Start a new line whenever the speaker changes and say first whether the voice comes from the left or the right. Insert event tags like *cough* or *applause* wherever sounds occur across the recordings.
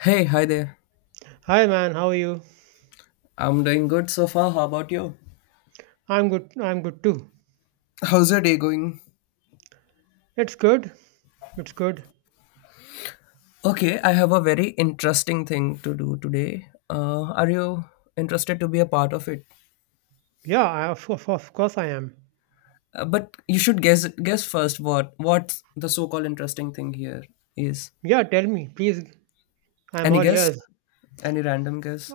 left: Hey, hi there.
right: Hi man, how are you?
left: I'm doing good so far. How about you?
right: I'm good. I'm good too.
left: How's your day going?
right: It's good. It's good.
left: Okay, I have a very interesting thing to do today. Are you interested to be a part of it?
right: Yeah, of course I am.
left: But you should guess first what the so-called interesting thing here is.
right: Yeah, tell me, please. I'm
left: Any
right: all
left: guess?
right: ears.
left: Any random guess?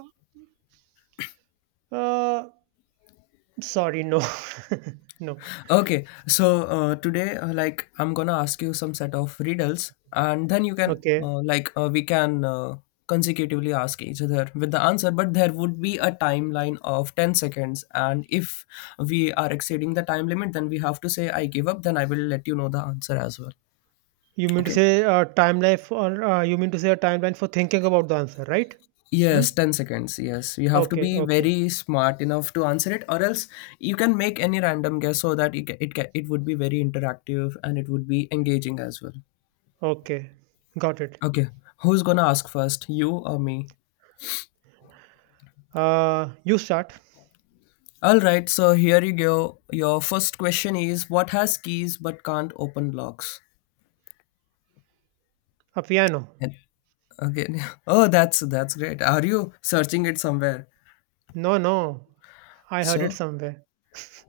right: Uh, Sorry, no, *laughs* no.
left: Okay, so today, like, I'm gonna ask you some set of riddles, and then you can,
right: Okay.
left: like, we can consecutively ask each other with the answer, but there would be a timeline of 10 seconds. And if we are exceeding the time limit, then we have to say, I give up, then I will let you know the answer as well.
right: You mean to
left: Okay.
right: say a timeline for? You mean to say a timeline for thinking about the answer, right? Hmm.
left: Yes, 10 seconds. Yes, you have to
right: Okay.
left: be
right: Okay.
left: very smart enough to answer it, or else you can make any random guess so that it would be very interactive and it would be engaging as well.
right: Okay. Got it.
left: Okay, who's gonna ask first, you or me?
right: You start.
left: All right, so here you go. Your first question is, what has keys but can't open locks?
right: A piano.
left: And okay, *laughs* oh, that's great. Are you searching it somewhere?
right: No, no. I heard it
left: So
right: somewhere.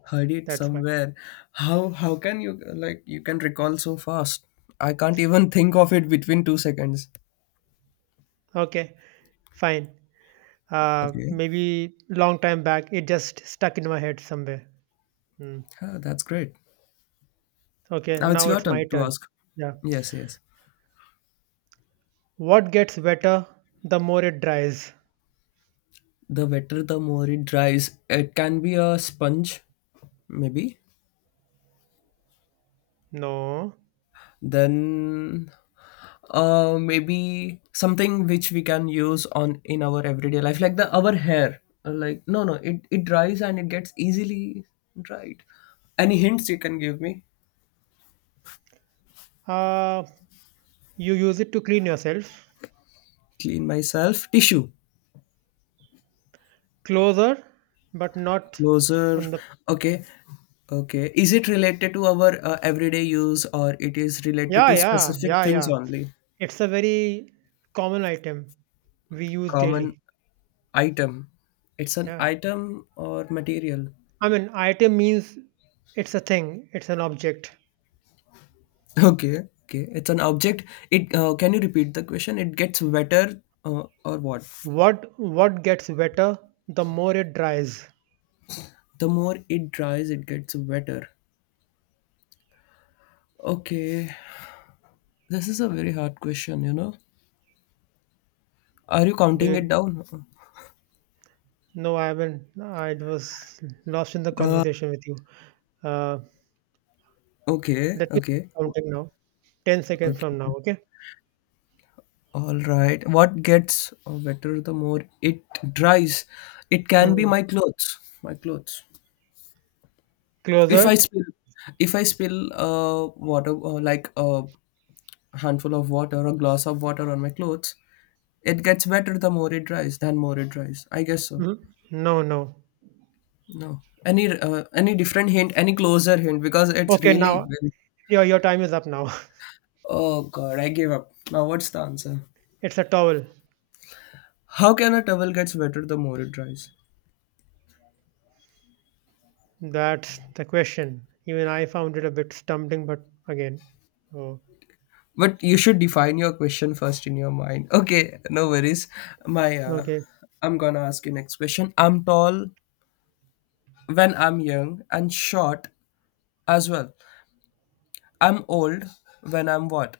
left: heard
right: *laughs*
left: it
right: That's why.
left: somewhere. How can you like you can recall so fast? I can't even *laughs* think of it between 2 seconds.
right: Okay. Fine.
left: Okay,
right: Maybe long time back, it just stuck in my head somewhere. Hmm.
left: ah, that's great.
right: Okay,
left: Now it's
right: now
left: your
right: it's my
left: turn to
right: turn.
left: ask.
right: Yeah.
left: Yes, yes.
right: What gets wetter the more it dries?
left: The wetter, the more it dries. It can be a sponge, maybe.
right: No.
left: Then maybe something which we can use on in our everyday life like the our hair. Like, no, no, it dries and it gets easily dried. Any hints you can give me?
right: Uh, you use it to clean yourself.
left: Clean myself. Tissue.
right: Closer, but not
left: Closer.
right: on the.
left: Okay, okay, is it related to our everyday use or it is related
right: Yeah,
left: to
right: yeah,
left: specific
right: yeah,
left: things
right: yeah.
left: only?
right: It's a very common item we use
left: Common
right: daily.
left: item. It's an
right: Yeah.
left: item or material.
right: I mean, item means it's a thing, it's an object.
left: Okay, okay. It's an object. It, can you repeat the question? It gets wetter, or what?
right: What gets wetter the more it dries?
left: The more it dries, it gets wetter. Okay. This is a very hard question, you know. Are you
right: Do
left: counting it
right: you
left: down?
right: No, I haven't. I was lost in the conversation with you. Uh,
left: Okay,
right: Let me
left: okay,
right: counting now. 10 seconds from now.
left: okay.
right: Okay.
left: All right. What gets wetter the more it dries? It can be
right: Hmm.
left: my clothes. My clothes. If I
right: Closer.
left: spill, if I spill water, like a handful of water, a glass of water on my clothes. It gets better the more it dries, than more it dries, I guess so.
right: Hmm. No, no.
left: No. Any different hint, any closer hint, because it's
right: Okay,
left: really
right: now
left: been-
right: your time is up. Now
left: Oh god, I gave up. Now what's the answer?
right: *laughs* it's a towel.
left: How can a towel gets better the more it dries?
right: That's the question. Even I found it a bit stumbling, but again. Oh,
left: But you should define your question first in your mind. *laughs* Okay, no worries. My
right: okay.
left: I'm gonna ask you next question. I'm tall when I'm young and short as well. I'm old when I'm what?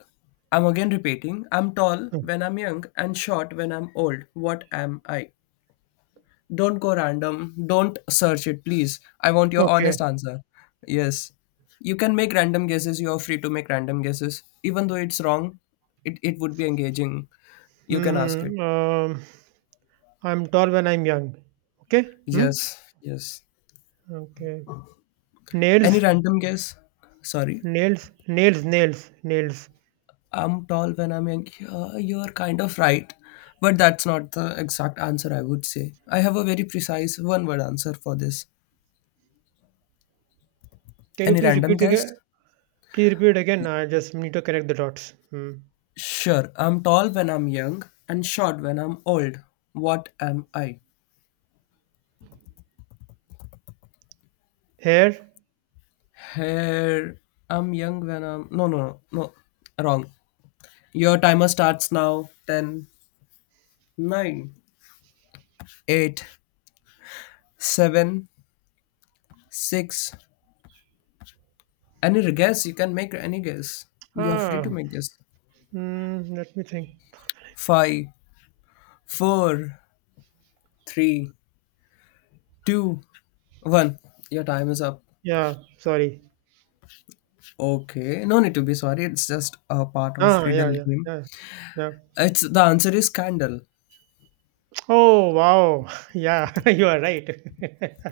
left: I'm again repeating. I'm tall
right: Hmm.
left: when I'm young and short when I'm old. What am I? Don't go random. Don't search it, please. I want your
right: Okay.
left: honest answer. Yes. You can make random guesses. You're free to make random guesses. Even though it's wrong, it would be engaging. You can ask it.
right: Hmm. I'm tall when I'm young. Okay. Hmm.
left: Yes. Yes.
right: Okay.
left: Any
right: Nails.
left: random guess? Sorry.
right: Nails. Nails. Nails. Nails.
left: I'm tall when I'm young. Yeah, you're kind of right. But that's not the exact answer I would say. I have a very precise one word answer for this.
right: Can you
left: Any
right: please
left: random
right: repeat
left: guess?
right: again? Please repeat again. I just need to connect the dots. Hmm.
left: Sure. I'm tall when I'm young and short when I'm old. What am I?
right: Hair?
left: Hair. I'm young when I'm. No, no, no, no. Wrong. Your timer starts now. 10, 9, 8, 7, 6. Any guess? You can make any guess. You're free
right: Ah,
left: to make guess.
right: Hmm. Let me think.
left: 5, four, three, two, one. Your time is up.
right: Yeah, sorry.
left: Okay, no need to be sorry. It's just a part of
right: Yeah,
left: riddle
right: yeah,
left: game.
right: yeah, yeah.
left: It's the answer is candle.
right: Oh, wow. *laughs* Yeah, *laughs* you are right. *laughs*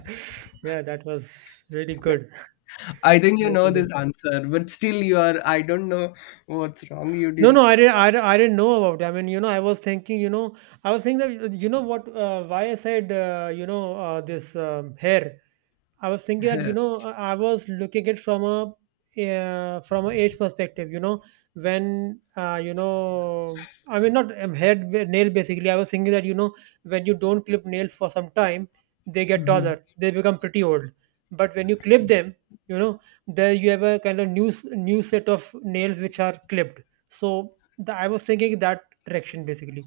right: Yeah, that was really good.
left: I think you
right: Really
left: know this
right: good.
left: answer, but still you are. I don't know what's wrong. You
right: No, no,
left: didn't
right: I didn't, I didn't know about it. I mean, I was thinking, I was thinking that, what, why I said, this hair. I was thinking that
left: hear.
right: I was looking it from a age perspective. When not nail basically. I was thinking that when you don't clip nails for some time, they get
left: Hmm.
right: taller. They become pretty old. But when you clip them, you know there you have a kind of new set of nails which are clipped. So I was thinking that direction basically.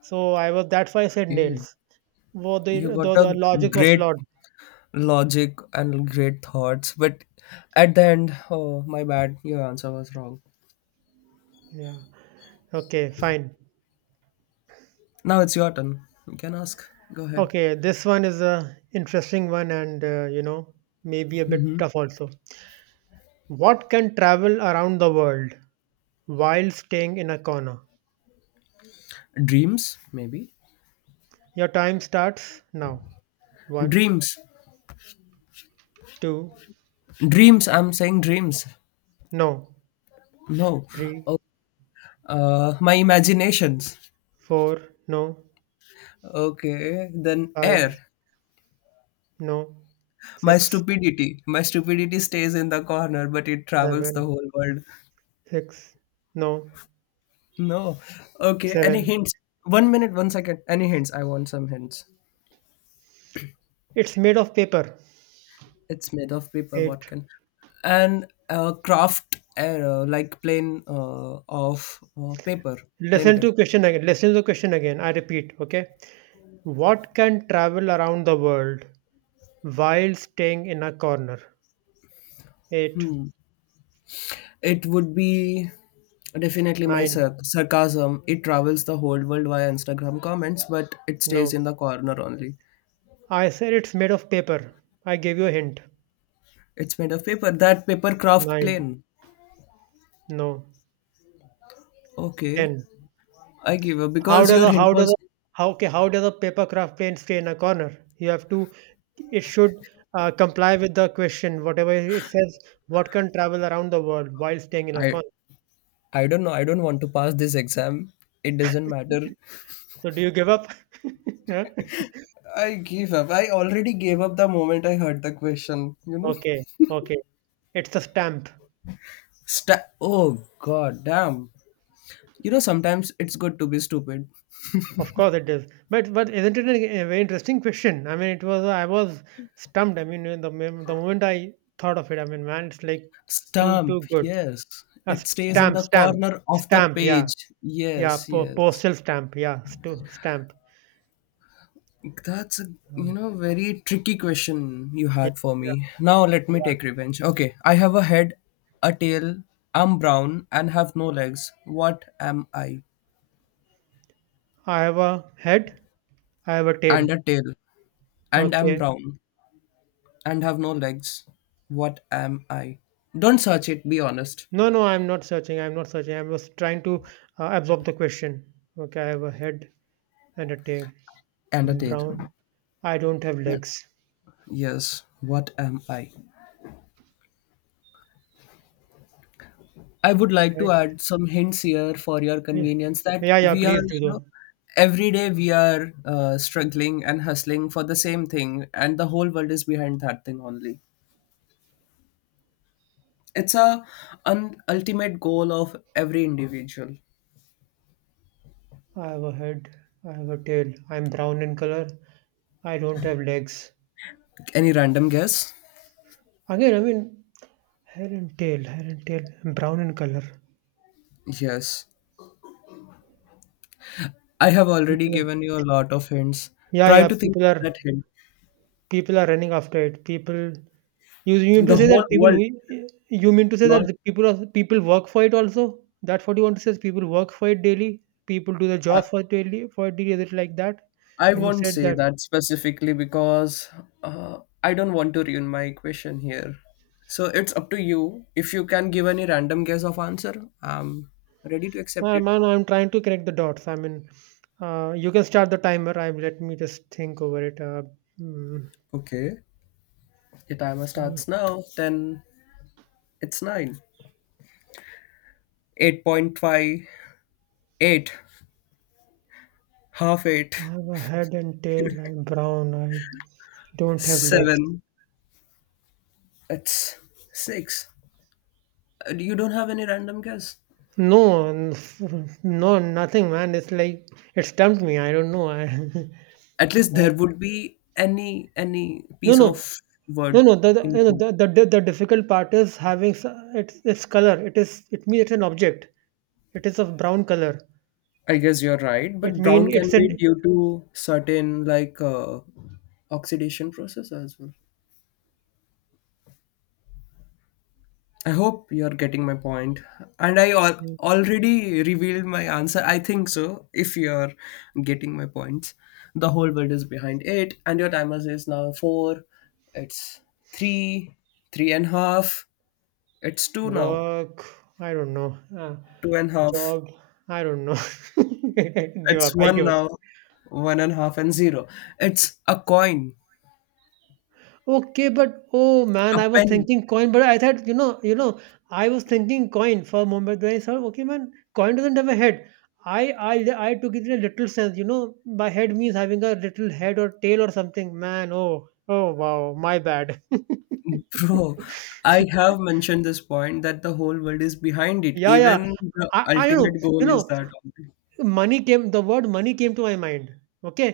right: So I was that's why I said
left: Okay,
right: nails. Well,
left: you
right: the,
left: got
right: the
left: a
right: the logic was
left: great
right: flawed.
left: logic and great thoughts, but at the end, oh my bad, your answer was wrong.
right: Yeah. Okay, fine.
left: Now it's your turn. You can ask. Go ahead.
right: Okay, this one is a interesting one and maybe a
left: Hmm.
right: bit tough also. What can travel around the world while staying in a corner?
left: Dreams, maybe.
right: Your time starts now. One,
left: Dreams,
right: two,
left: dreams, I'm saying dreams.
right: no.
left: No.
right: Three,
left: Oh, my imaginations.
right: four, no.
left: Okay, then
right: Five,
left: air.
right: no.
left: my
right: Six,
left: stupidity my stupidity stays in the corner, but it travels the
right: seven,
left: whole world.
right: six, no.
left: No. Okay, any
right: Seven.
left: hints? One minute, one second. Any hints? I want some hints.
right: It's made of paper.
left: It's made of paper. What
right: Eight.
left: can? And, craft air, like plane, of paper. Plain
right: Listen
left: paper.
right: to question again. Listen to question again. I repeat. Okay. What can travel around the world while staying in a corner? 8.
left: It would be definitely my
right: 9.
left: sarcasm. It travels the whole world via Instagram comments, but it stays
right: No.
left: in the corner only.
right: I said it's made of paper. I gave you a hint.
left: It's made of paper. That paper craft
right: 9.
left: plane.
right: No.
left: Okay,
right: 10.
left: I give up
right: How
left: because
right: does
left: your
right: a
left: hint
right: how does a
left: was.
right: how okay, how does a paper craft plane stay in a corner? You have to It should comply with the question. Whatever it says, what can travel around the world while staying in a
left: I
right: corner?
left: I don't know. I don't want to pass this exam. It doesn't matter.
right: So do you give up? *laughs* Huh?
left: I give up. I already gave up the moment I heard the question. You know.
right: Okay, okay. It's a stamp.
left: Oh god damn. You know sometimes it's good to be stupid.
right: Of course it is, but isn't it a very interesting question? I mean, it was I was stumped. I mean, when the moment I thought of it, I mean, man, it's like so
left: Stamp,
right: too good.
left: yes.
right: A s-
left: It stays in
right: stamp,
left: the
right: stamp,
left: corner of the
right: stamp. Yeah,
left: page.
right: yeah.
left: Yes, yes.
right: Postal stamp. Yeah, stamp.
left: That's a,
right: Mm.
left: very tricky question you
right: Yeah,
left: had for
right: yeah,
left: me. Now let me
right: yeah.
left: take revenge. Okay, I have a head, a tail, I'm brown and have no legs. What am I?
right: I have a head. I have a tail.
left: And a tail. And I'm
right: Okay.
left: brown and have no legs. What am I? Don't search it, be honest.
right: No, no, I'm not searching. I'm not searching. I was trying to absorb the question. Okay, I have a head and a tail.
left: And a
right: I'm
left: tail.
right: brown. I don't have
left: And-
right: legs.
left: Yes, what am I? I would like to add some hints here for your
right: Yeah,
left: convenience that
right: yeah, yeah,
left: we are,
right: please do though.
left: every day we are struggling and hustling for the same thing, and the whole world is behind that thing only. It's a an ultimate goal of every individual.
right: I have a head, I have a tail, I'm brown in color, I don't have legs.
left: Any random guess?
right: Again, I mean, hair and tail, brown in color.
left: Yes, I have already
right: People are,
left: given you a lot of hints.
right: yeah,
left: Try
right: yeah,
left: to think
right: people
left: of
right: are,
left: that hint.
right: people are running after it. You mean
left: The
right: to say
left: whole
right: that people,
left: world,
right: who- you mean to say
left: not
right: that the people work for it also? That's what you want to say? Is people work for it daily? People do the
left: I,
right: jobs for it daily, is it like that?
left: I
right: When you
left: won't
right: said
left: say
right: that.
left: that specifically because I don't want to ruin my question here. So it's up to you. If you can give any random guess of answer, I'm ready to accept it.
right: Man, I'm trying to connect the dots. I mean, you can start the timer. I Let me just think over it. Mm,
left: Okay. The timer
right: mm.
left: starts now. Then it's nine. 8.5. Eight. Half
right: I
left: eight.
right: have a head and tail. I'm brown. I don't have legs.
left: Seven. It's six. You don't have any random guess.
right: No, *laughs* no, nothing, man. It's like it stumped me. I don't know. I,
left: At
right: *laughs*
left: least
right: Uh,
left: there would be any
right: no,
left: piece
right: no,
left: of
right: no,
left: word
right: no.
left: in
right: The, you
left: your
right: know,
left: mind.
right: the di- the difficult part is having its color. It is. It means it's an object. It is of brown color.
left: I guess you're right,
right: It
left: but
right: mean
left: brown can
right: it's
left: be
right: an
left: due to certain like oxidation process as well. I hope you're getting my point, and I already revealed my answer. I think so. If you're getting my points, the whole world is behind it, and your timer is now four. It's three, three and a half. It's two now,
right: Work, I don't know.
left: two and a half.
right: Job, I don't know. *laughs* Give up.
left: It's
right: I
left: one
right: give up.
left: now, one and a half and zero. It's a coin,
right: Okay, but oh man,
left: a
right: I was
left: penny.
right: thinking coin, but I thought, I was thinking coin for Mumbai. Then I thought, okay, man, coin doesn't have a head. I took it in a literal sense. You know, by head means having a little head or tail or something. Man, oh wow, my bad. *laughs*
left: Bro, I have mentioned this point that the whole world is behind it.
right: Yeah, yeah.
left: Even the
right: I don't know.
left: ultimate goal
right: You
left: is
right: know,
left: that only.
right: money came the word money came to my mind. Okay,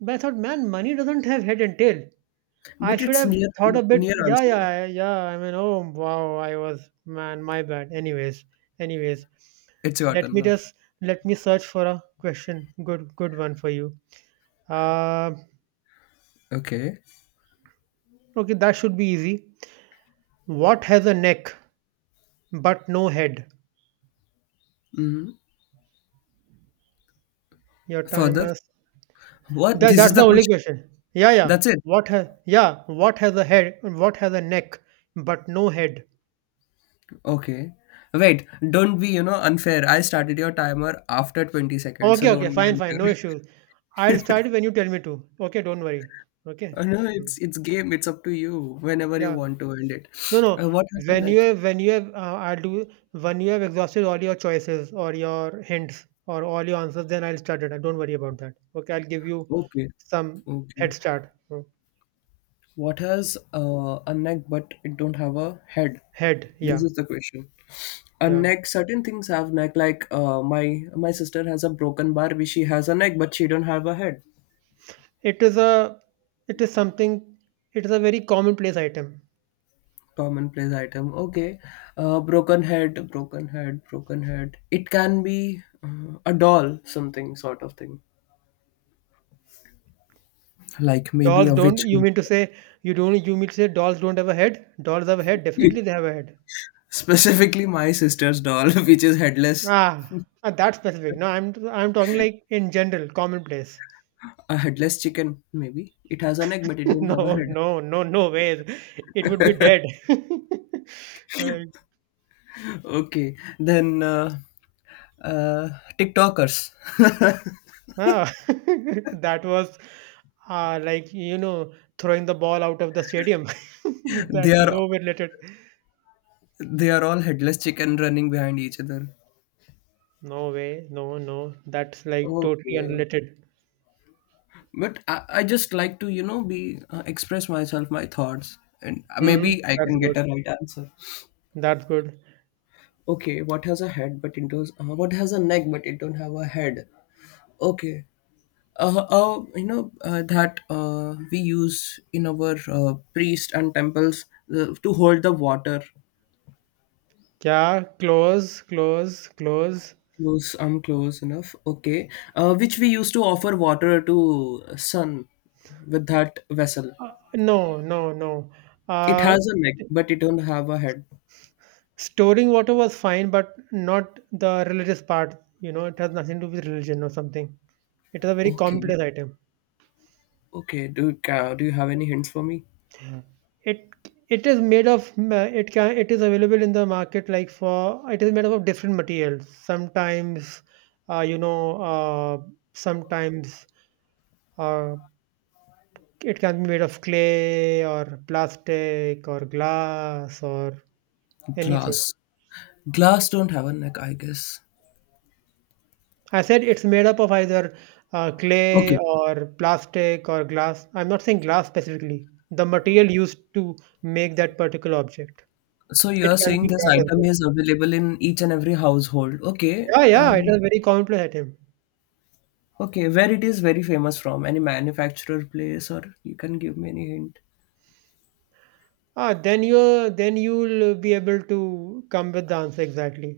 right: but I thought, man, money doesn't have head and tail. I
left: But
right: should
left: it's
right: have
left: near
right: thought a bit.
left: near
right: Yeah,
left: answer. Na?
right: yeah, yeah. I mean, oh wow, I was. Man, my bad. Anyways, anyways
left: It's your
right: let
left: turn
right: me
left: now.
right: just let me search for a question, good one for you. uh,
left: Okay.
right: okay, that should be easy. What has a neck but no head?
left: Hmm.
right: Your time
left: Further.
right: is
left: What?
right: that,
left: This is
right: that's the
left: the
right: only
left: question.
right: question. Yeah, yeah.
left: That's it.
right: What has yeah what has a neck but no head?
left: Okay. Wait, don't be, unfair. I started your timer after 20 seconds, so
right: Okay, okay,
left: don't be
right: fine, fine,
left: unfair.
right: no
left: *laughs*
right: issues. I'll start when you tell me to. Okay, don't worry. Okay.
left: Oh, no,
right: Mm.
left: it's game. It's up to you whenever you
right: Yeah.
left: want to end it.
right: No, no.
left: What has a neck?
right: When you have, I'll do. When you have exhausted all your choices or your hints or all your answers, then I'll start it. Don't worry about that. Okay, I'll give you
left: Okay.
right: some
left: Okay.
right: head start. Mm.
left: What has a neck but it don't have a head?
right: Head.
left: This
right: Yeah,
left: is the question. A
right: yeah.
left: neck. Certain things have neck. Like my sister has a broken Barbie. She has a neck but she don't have a head.
right: It is a, it is something. It is a very commonplace item.
left: Commonplace item. Okay. Broken head. Broken head. Broken head. It can be a doll. Something sort of thing. Like maybe
right: Dolls
left: a
right: don't.
left: witch
right: You
left: doll.
right: mean to say you don't? You mean to say dolls don't have a head? Dolls have a head. Definitely, they
left: *laughs*
right: have a head.
left: Specifically, my sister's doll, *laughs* which is headless.
right: That specific. No, I'm talking like in general, commonplace.
left: A headless chicken. Maybe it has a neck but it
right: *laughs*
left: don't have a
right: No,
left: head.
right: no, no, no way. It would be dead. *laughs* Like,
left: Okay, then uh, TikTokers. *laughs*
right: ah, *laughs* that was like throwing the ball out of the stadium. *laughs* That
left: they are
right: no related.
left: they are all headless chicken running behind each other.
right: No way. No, no. That's like totally
left: Okay,
right: unrelated.
left: but I just like to be, express myself my thoughts and
right: Mm-hmm.
left: maybe I
right: That's
left: can
right: good.
left: get a right answer.
right: That's good.
left: Okay, what has a neck but it don't have a head? Okay. That we use in our priest and temples to hold the water.
right: Yeah, close, close, close.
left: Close, I'm close enough. Okay. Which we used to offer water to sun with that vessel.
right: No, no, no.
left: It
right: Uh,
left: has a neck, but it don't have a head.
right: Storing water was fine, but not the religious part. You know, it has nothing to do with religion or something. It is a very
left: Okay.
right: complex item.
left: Okay. Do you have any hints for me?
right: It it is made of it is available in the market, like, for it is made up of different materials. Uh, you know, uh, Sometimes uh, it can be made of clay or plastic or glass or anything.
left: Glass. Glass don't have a neck, I guess.
right: I said it's made up of either clay
left: Okay.
right: or plastic or glass. I'm not saying glass specifically. The material used to make that particular object.
left: So you're
right: It can
left: saying
right: be
left: this
right: glass as
left: item
right: well.
left: is available in each and every household. Okay.
right: Yeah, yeah, it
left: And
right: is a very commonplace item.
left: okay, where it is very famous from? Any manufacturer place or you can give me any hint?
right: Ah, then you then you'll be able to come with the answer exactly.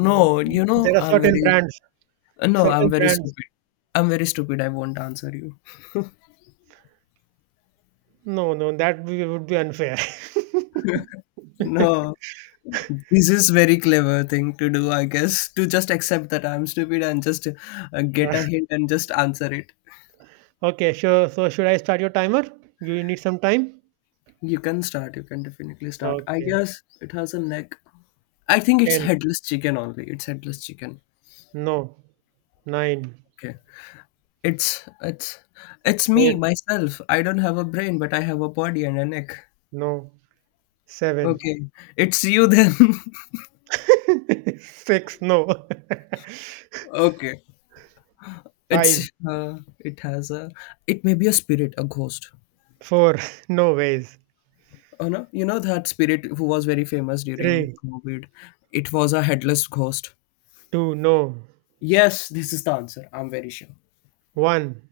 right: No.
left: you know,
right: There are
left: I'm
right: certain
left: very.
right: brands,
left: No,
right: certain
left: I'm very
right: brands.
left: stupid. I'm very stupid. I won't answer you.
right: No, no, that would be unfair. *laughs*
left: No, this is very clever thing to do, I guess, to just accept that I'm stupid and just get a hint and just answer it.
right: Okay, sure. So should I start your timer? You need some time?
left: You can start. You can definitely start. I
right: Okay,
left: guess it has a neck. I think it's
right: 10.
left: headless chicken only. It's headless chicken.
right: No. 9,
left: Okay. It's it's it's me
right: 8,
left: myself. I don't have a brain, but I have a body and a neck.
right: no, 7,
left: Okay. It's you then.
right: *laughs* 6, no,
left: *laughs* Okay.
right: *laughs* 5,
left: It's uh, it has a it may be a spirit, a ghost.
right: 4, no ways,
left: Oh no, you know that spirit who was very famous during
right: 3,
left: COVID. It was a headless ghost.
right: 2, no,
left: Yes, this is the answer. I'm very sure.
right: one,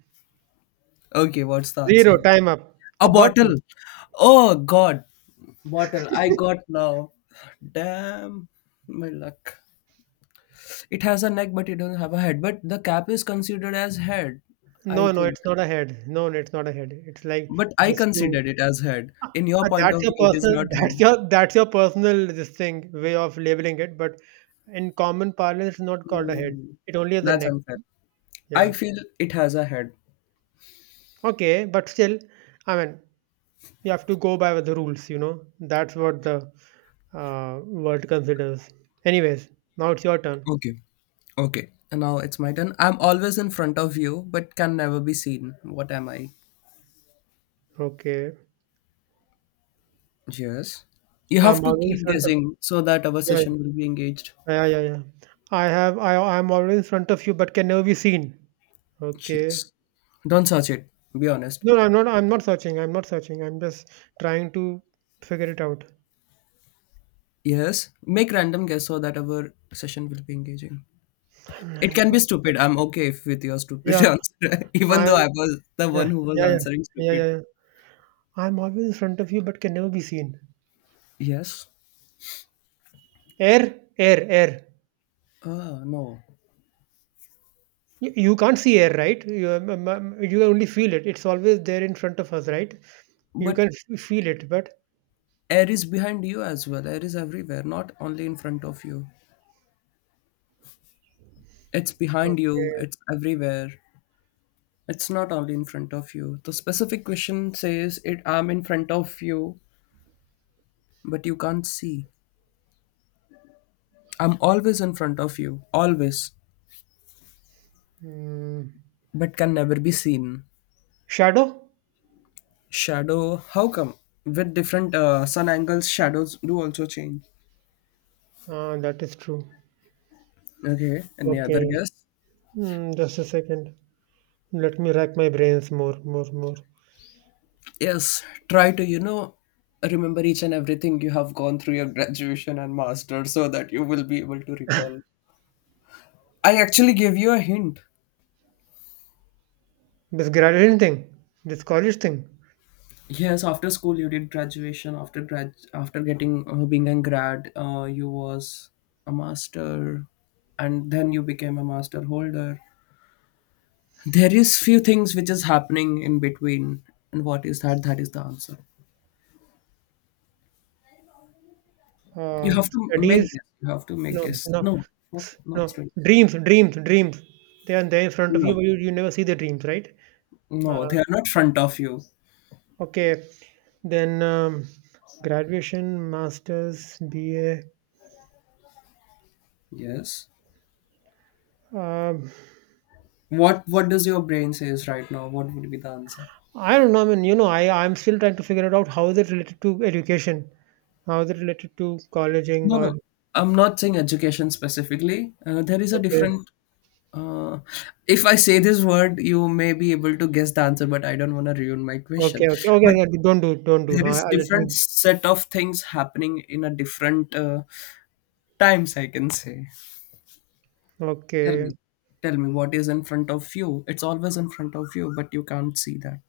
left: Okay, what's the
right: zero.
left: answer?
right: Time up.
left: A
right: A bottle.
left: bottle. Oh God, bottle. I got now. Damn, my luck. It has a neck, but it doesn't have a head. But the cap is considered as head, I
right: No, no,
left: think.
right: it's not a head. No, no, it's not a head. It's like
left: But I
right: just to.
left: considered it as head. In your point
right: That's
left: of
right: your
left: view, it is
right: personal.
left: not
right: *laughs*
left: head.
right: That's your personal. This thing way of labeling it, but in common parlance, it's not called a head.
left: Mm,
right: It only has a
left: that's
right: neck.
left: unfair.
right: Yeah.
left: I feel it has a head.
right: Okay, but still, I mean, you have to go by the rules. You know, that's what the world considers. Anyways, now it's your turn.
left: Okay. Okay. And now it's my turn. I'm always in front of you, but can never be seen. What am I?
right: Okay,
left: Yes. You
right: I'm
left: have to
right: always in
left: keep
right: front of,
left: guessing so that our
right: yeah,
left: session will be engaged.
right: yeah, yeah, yeah. I'm always in front of you, but can never be seen. Okay.
left: Yes. Don't search it. Be honest.
right: No, no, I'm not. I'm not searching. I'm not searching. I'm just trying to figure it out.
left: Yes. Make random guess so that our session will be engaging.
right: I'm
left: It
right: like,
left: can be stupid. I'm okay if with your stupid
right: yeah,
left: *laughs* answer, even though
right: I'm
left: I was the
right: yeah,
left: one who was
right: yeah, yeah,
left: answering
right: yeah, yeah,
left: stupid.
right: yeah. I'm always in front of you, but can never be seen.
left: Yes.
right: Air, air, air.
left: Ah, no.
right: You can't see air, right? You only feel it. It's always there in front of us, right? You
left: But
right: can feel it, but.
left: air is behind you as well, air is everywhere, not only in front of you. It's behind you,
right: Okay.
left: it's everywhere. It's not only in front of you. The specific question says it, I'm in front of you, but you can't see. I'm always in front of you, always,
right: Mm.
left: but can never be seen.
right: Shadow?
left: Shadow? How come? With different sun angles shadows do also change.
right: Ah, that is true.
left: Okay, any other
right: Okay.
left: guess?
right: Just a second. Let me rack my brains more, more, more.
left: Yes, try to, you know, remember each and everything you have gone through your graduation and master so that you will be able to recall. I actually gave you a hint.
right: This graduation thing, this college thing,
left: Yes, after school you did graduation. After grad, after getting being a grad, you was a master, and then you became a master holder. There is few things which is happening in between, and what is that? That is the answer. You
right: uh,
left: have to
right: studies,
left: make guess. You have to make
right: no,
left: guess.
right: no,
left: No, not, not
right: no,
left: straight.
right: dreams, dreams, dreams. They are there in front of
left: No.
right: you, but you never see the dreams, right?
left: No,
right: Uh,
left: they are not front of you.
right: okay. Then graduation, masters, BA.
left: Yes.
right: Um,
left: What does your brain says right now? What would be the answer?
right: I don't know. I mean, I'm still trying to figure it out. How is it related to education? How is it related to colleging
left: No, no.
right: or
left: I'm not saying education specifically. There is a
right: okay,
left: different. Uh, if I say this word, you may be able to guess the answer, but I don't want to ruin my
right: okay,
left: question.
right: okay, okay,
left: But
right: okay, don't do don't do.
left: there
right: Huh?
left: is
right: Let me.
left: different set of things happening in a different times. I can say. Tell
right: Okay,
left: me, tell me what is in front of you. It's always in front of you, but you can't see that.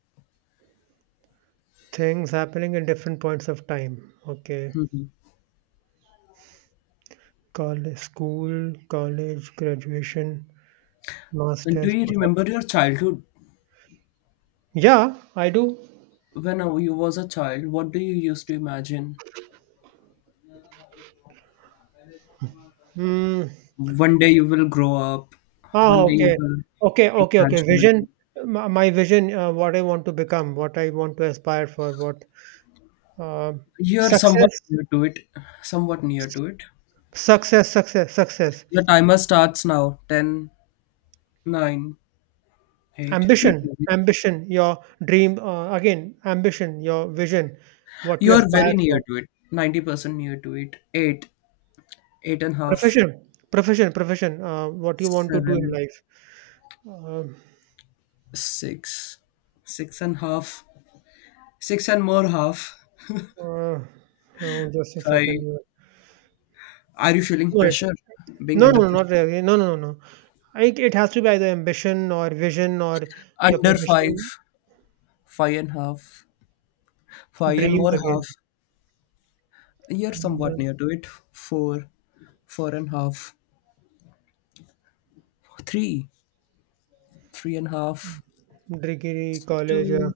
right: things happening in different points of time. Okay, college, school, college, graduation,
left: And do
right: masters.
left: you
right: What
left: remember
right: happened?
left: your childhood?
right: Yeah, I do.
left: When you was a child, what do you used to imagine?
right: Mm.
left: One day you will grow up.
right: Ah,
left: One day you
right: okay,
left: will
right: okay,
left: be
right: okay, okay.
left: graduated.
right: Vision, my vision, what I want to become, what I want to aspire for, what uh,
left: You're
right: success,
left: somewhat near to it. Somewhat near to it.
right: success, success, success.
left: Your timer starts now. 10, nine, 8.
right: Ambition,
left: Keep going.
right: ambition, your dream, again ambition, your vision, what you
left: You are
right: aspire
left: very near
right: for,
left: to it. 90% near to it. 8, 8 and a half,
right: profession, profession, profession, what you want to do in
left: 7,
right: life. um,
left: six, six and a half, 6 and more half,
right: uh, oh, just a
left: 5.
right: second here.
left: Are you feeling
right: No,
left: pressure? Being
right: no,
left: under
right: no, not
left: pressure?
right: really, no, no, no, no, it has to be either ambition or vision or your
left: Under 5.
right: profession,
left: Five and half, five and
right: dreams
left: more
right: again,
left: half. You're somewhat
right: dream,
left: near to it. Four, four and half, three, three and half.
right: degree,
left: It's
right: college,
left: two.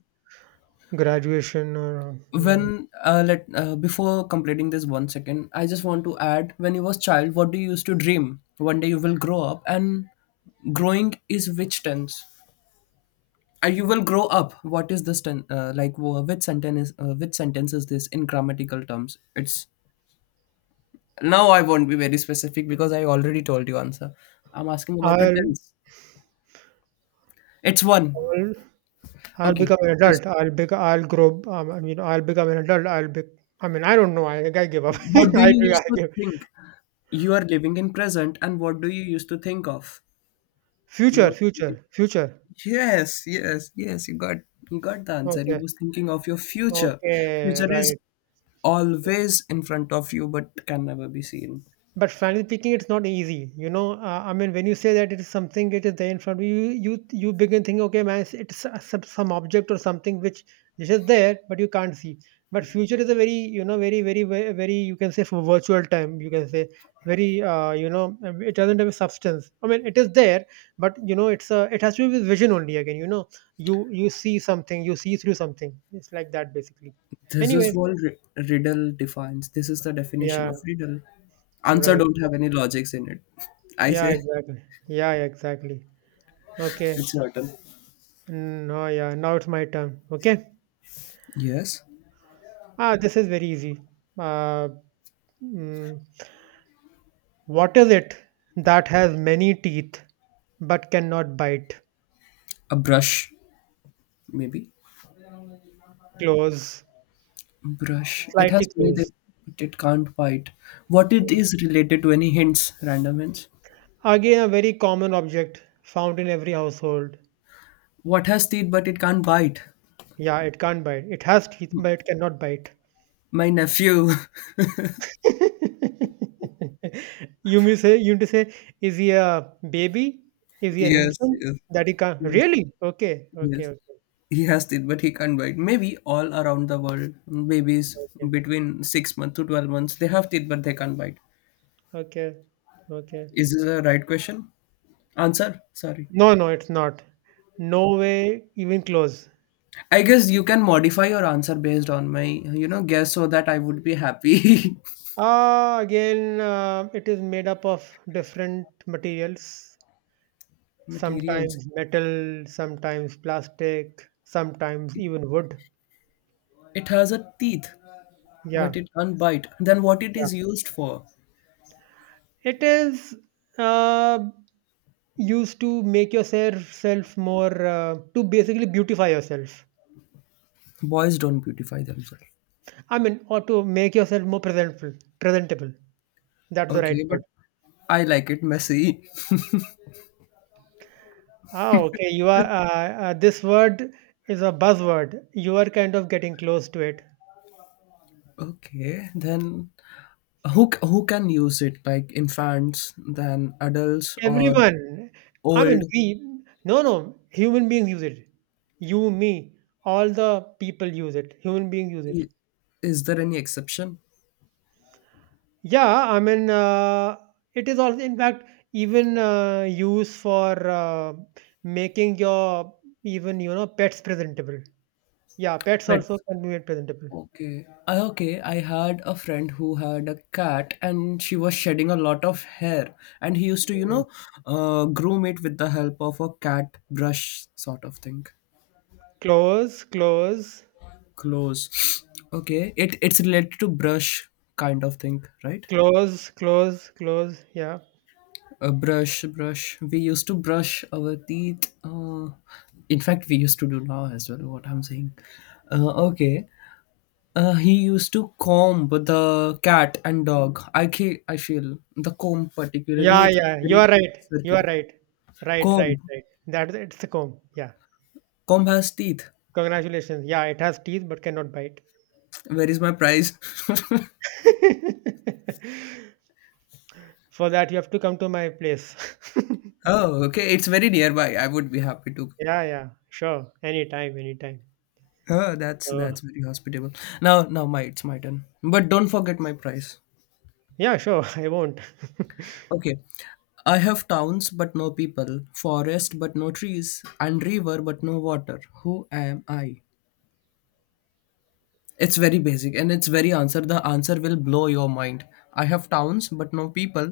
right: graduation, or mm,
left: When let before completing this 1 second, I just want to add. When you was child, what do you used to dream? One day you will grow up, and growing is which tense? You will grow up. What is this ten? Like which sentence? Is, which sentence is this in grammatical terms? It's Now I won't be very specific because I already told you answer. I'm asking about a
right: all,
left: tense. It's one.
right: all. I'll
left: Okay.
right: become an
left: Just
right: adult. I'll grow, I mean, I'll become an adult. I'll be. I mean, I don't know. I give up. *laughs*
left: what do
right: I
left: you
right: do.
left: used
right: I
left: to
right: give.
left: think? You are living in present and what do you used to think of? You
right: Future,
left: were thinking,
right: future, future.
left: yes, yes, yes, you got the answer. You
right: Okay.
left: was thinking of your future.
right: Okay.
left: Future is
right: Right.
left: always in front of you but can never be seen.
right: But frankly speaking, it's not easy. I mean, when you say that it is something, it is there in front of you. You begin thinking, okay, man, it's some object or something which is just there, but you can't see. But future is a very, very, very, very, very, you can say for virtual time. You can say very, it doesn't have a substance. I mean, it is there, but it has to be with vision only. Again, you see something, you see through something. It's like that basically.
left: This is
right: Anyways,
left: what ri- Riddle defines. This is the definition
right: yeah,
left: of riddle. Answer
right: right,
left: don't have any logics in it. I
right: yeah,
left: say
right: exactly, yeah, yeah, exactly. Okay.
left: It's your turn.
right: No, yeah, now it's my turn. Okay.
left: Yes.
right: Ah, this is very easy. Uh, mm, what is it that has many teeth but cannot bite?
left: A brush, maybe.
right: Close,
left: Brush. It
right: slightly
left: has many
right: close.
left: things, but it can't bite. What it
right: Mm.
left: is related to? Any hints? Random hints.
right: Again, a very common object found in every household.
left: What has teeth but it can't bite?
right: Yeah, it can't bite. It has teeth, but it cannot bite.
left: My nephew. *laughs*
right: *laughs* You may say, you need to say, is he a baby? Is he an
left: Yes,
right: infant?
left: yes,
right: That he can't.
left: yes,
right: Really? Okay, okay,
left: yes.
right: okay,
left: He has teeth but he can't bite. Maybe all around the world, babies
right: okay,
left: between 6 months to 12 months, they have teeth but they can't bite.
right: okay, okay.
left: Is this a right question? Answer? Sorry.
right: No, no, it's not. No way, even close.
left: I guess you can modify your answer based on my, you know, guess so that I would be happy.
right: Again, it is made up of different materials,
left: *laughs* Materials.
right: sometimes metal, sometimes plastic, sometimes even wood.
left: It has a teeth,
right: Yeah,
left: but it can't bite. Then what it
right: yeah.
left: is used for?
right: It is uh, used to make yourself self more, to basically beautify yourself.
left: Boys don't beautify themselves.
right: I mean, or to make yourself more presentable. Presentable. That's the right
left: Okay, but
right: word.
left: I like it messy. *laughs*
right: Ah, okay. You are this word is a buzzword. You are kind of getting close to it.
left: Okay, then who can use it? Like infants, then adults or
right: Everyone, I
left: old?
right: mean, no, no, human beings use it. You, me, all the people use it. Human beings use it.
left: I- Is there any exception?
right: Yeah, I mean, it is also, in fact, even used for making your even, pets presentable. Yeah, pets also
left: Pets.
right: can be made presentable.
left: Okay. I, okay. I had a friend who had a cat and she was shedding a lot of hair. And he used to, you
right: Mm.
left: know, groom it with the help of a cat brush sort of thing.
right: Close, close,
left: Close. *sniffs* Okay. It's related to brush kind of thing, right?
right: close, close, close. Yeah.
left: A brush. We used to brush our teeth. In fact, we used to do now as well, what I'm saying. Okay. He used to comb the cat and dog. I feel the comb particularly
right: Yeah,
left: it's
right: yeah, you are
left: very
right: right. You are
left: circular.
right: right. Right, right,
left: Comb,
right: right. That's it's a comb. Yeah.
left: Comb has teeth.
right: Congratulations. Yeah, it has teeth but cannot bite. *laughs*
left: Where is my prize? *laughs*
right: For that, you have to come to my place.
left: Oh, okay. It's very nearby. I would be happy to.
right: *laughs* Yeah, yeah, sure. Anytime, anytime.
left: Oh, that's
right: Uh,
left: that's very hospitable. Now, now my it's my turn. But don't forget my prize.
right: yeah, sure. *laughs* I won't.
left: Okay, I have towns but no people, forest but no trees, and river but no water. Who am I? It's very basic and it's very answer. The answer will blow your mind. I have towns but no people.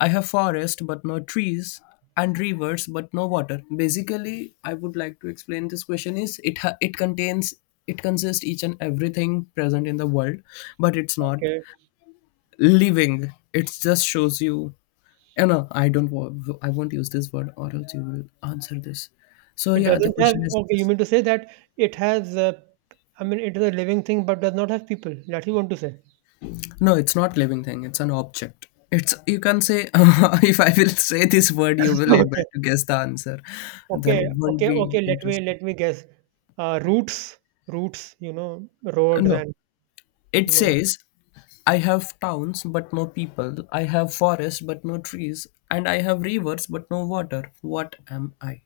left: I have forest but no trees and rivers but no water. Basically, I would like to explain this question is it contains it consists each and everything present in the world, but it's not
right: Okay.
left: living. It just shows you You know, I don't. Wa- I won't use this word, or else you will answer this. So
right: It
left: yeah, the
right: doesn't have.
left: question is
right: Okay, you mean to say that it has. I mean, it is a living thing, but does not have people. That you want to say? *laughs*
left: No, it's not living thing. It's an object. It's you can say *laughs* if I will say this word, you will able
right: Okay,
left: to guess the answer. Then
right: okay,
left: it won't
right: okay,
left: be
right: okay. Let me
left: interesting.
right: let me guess. Roots, roots. Roads
left: No,
right: and.
left: it
right: No.
left: says I have towns but no people. I have forests but no trees, and I have rivers but no water. What am I?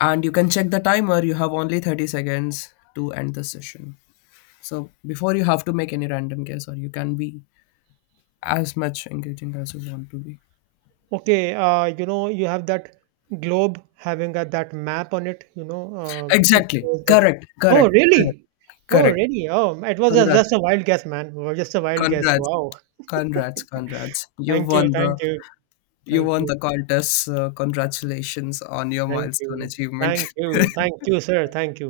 left: And you can check the timer. You have only 30 seconds to end the session. So before you have to make any random guess, or you can be as much engaging as you want to be.
right: Okay, you know, you have that globe that map on it, it
left: Exactly.
right: shows that.
left: Correct,
right: Oh,
left: correct, correct,
right: really? Oh,
left: correct.
right: really? Oh, it was just
left: Congrats,
right: a wild guess, man. It was just a wild guess.
left: congrats,
right: Wow. *laughs*
left: congrats, congrats.
right: Thank you, thank you,
left: You
right: thank
left: won
right: you,
left: the contest. So congratulations on your
right: thank
left: milestone
right: you,
left: achievement.
right: thank you,
left: *laughs*
right: thank you, sir. Thank you.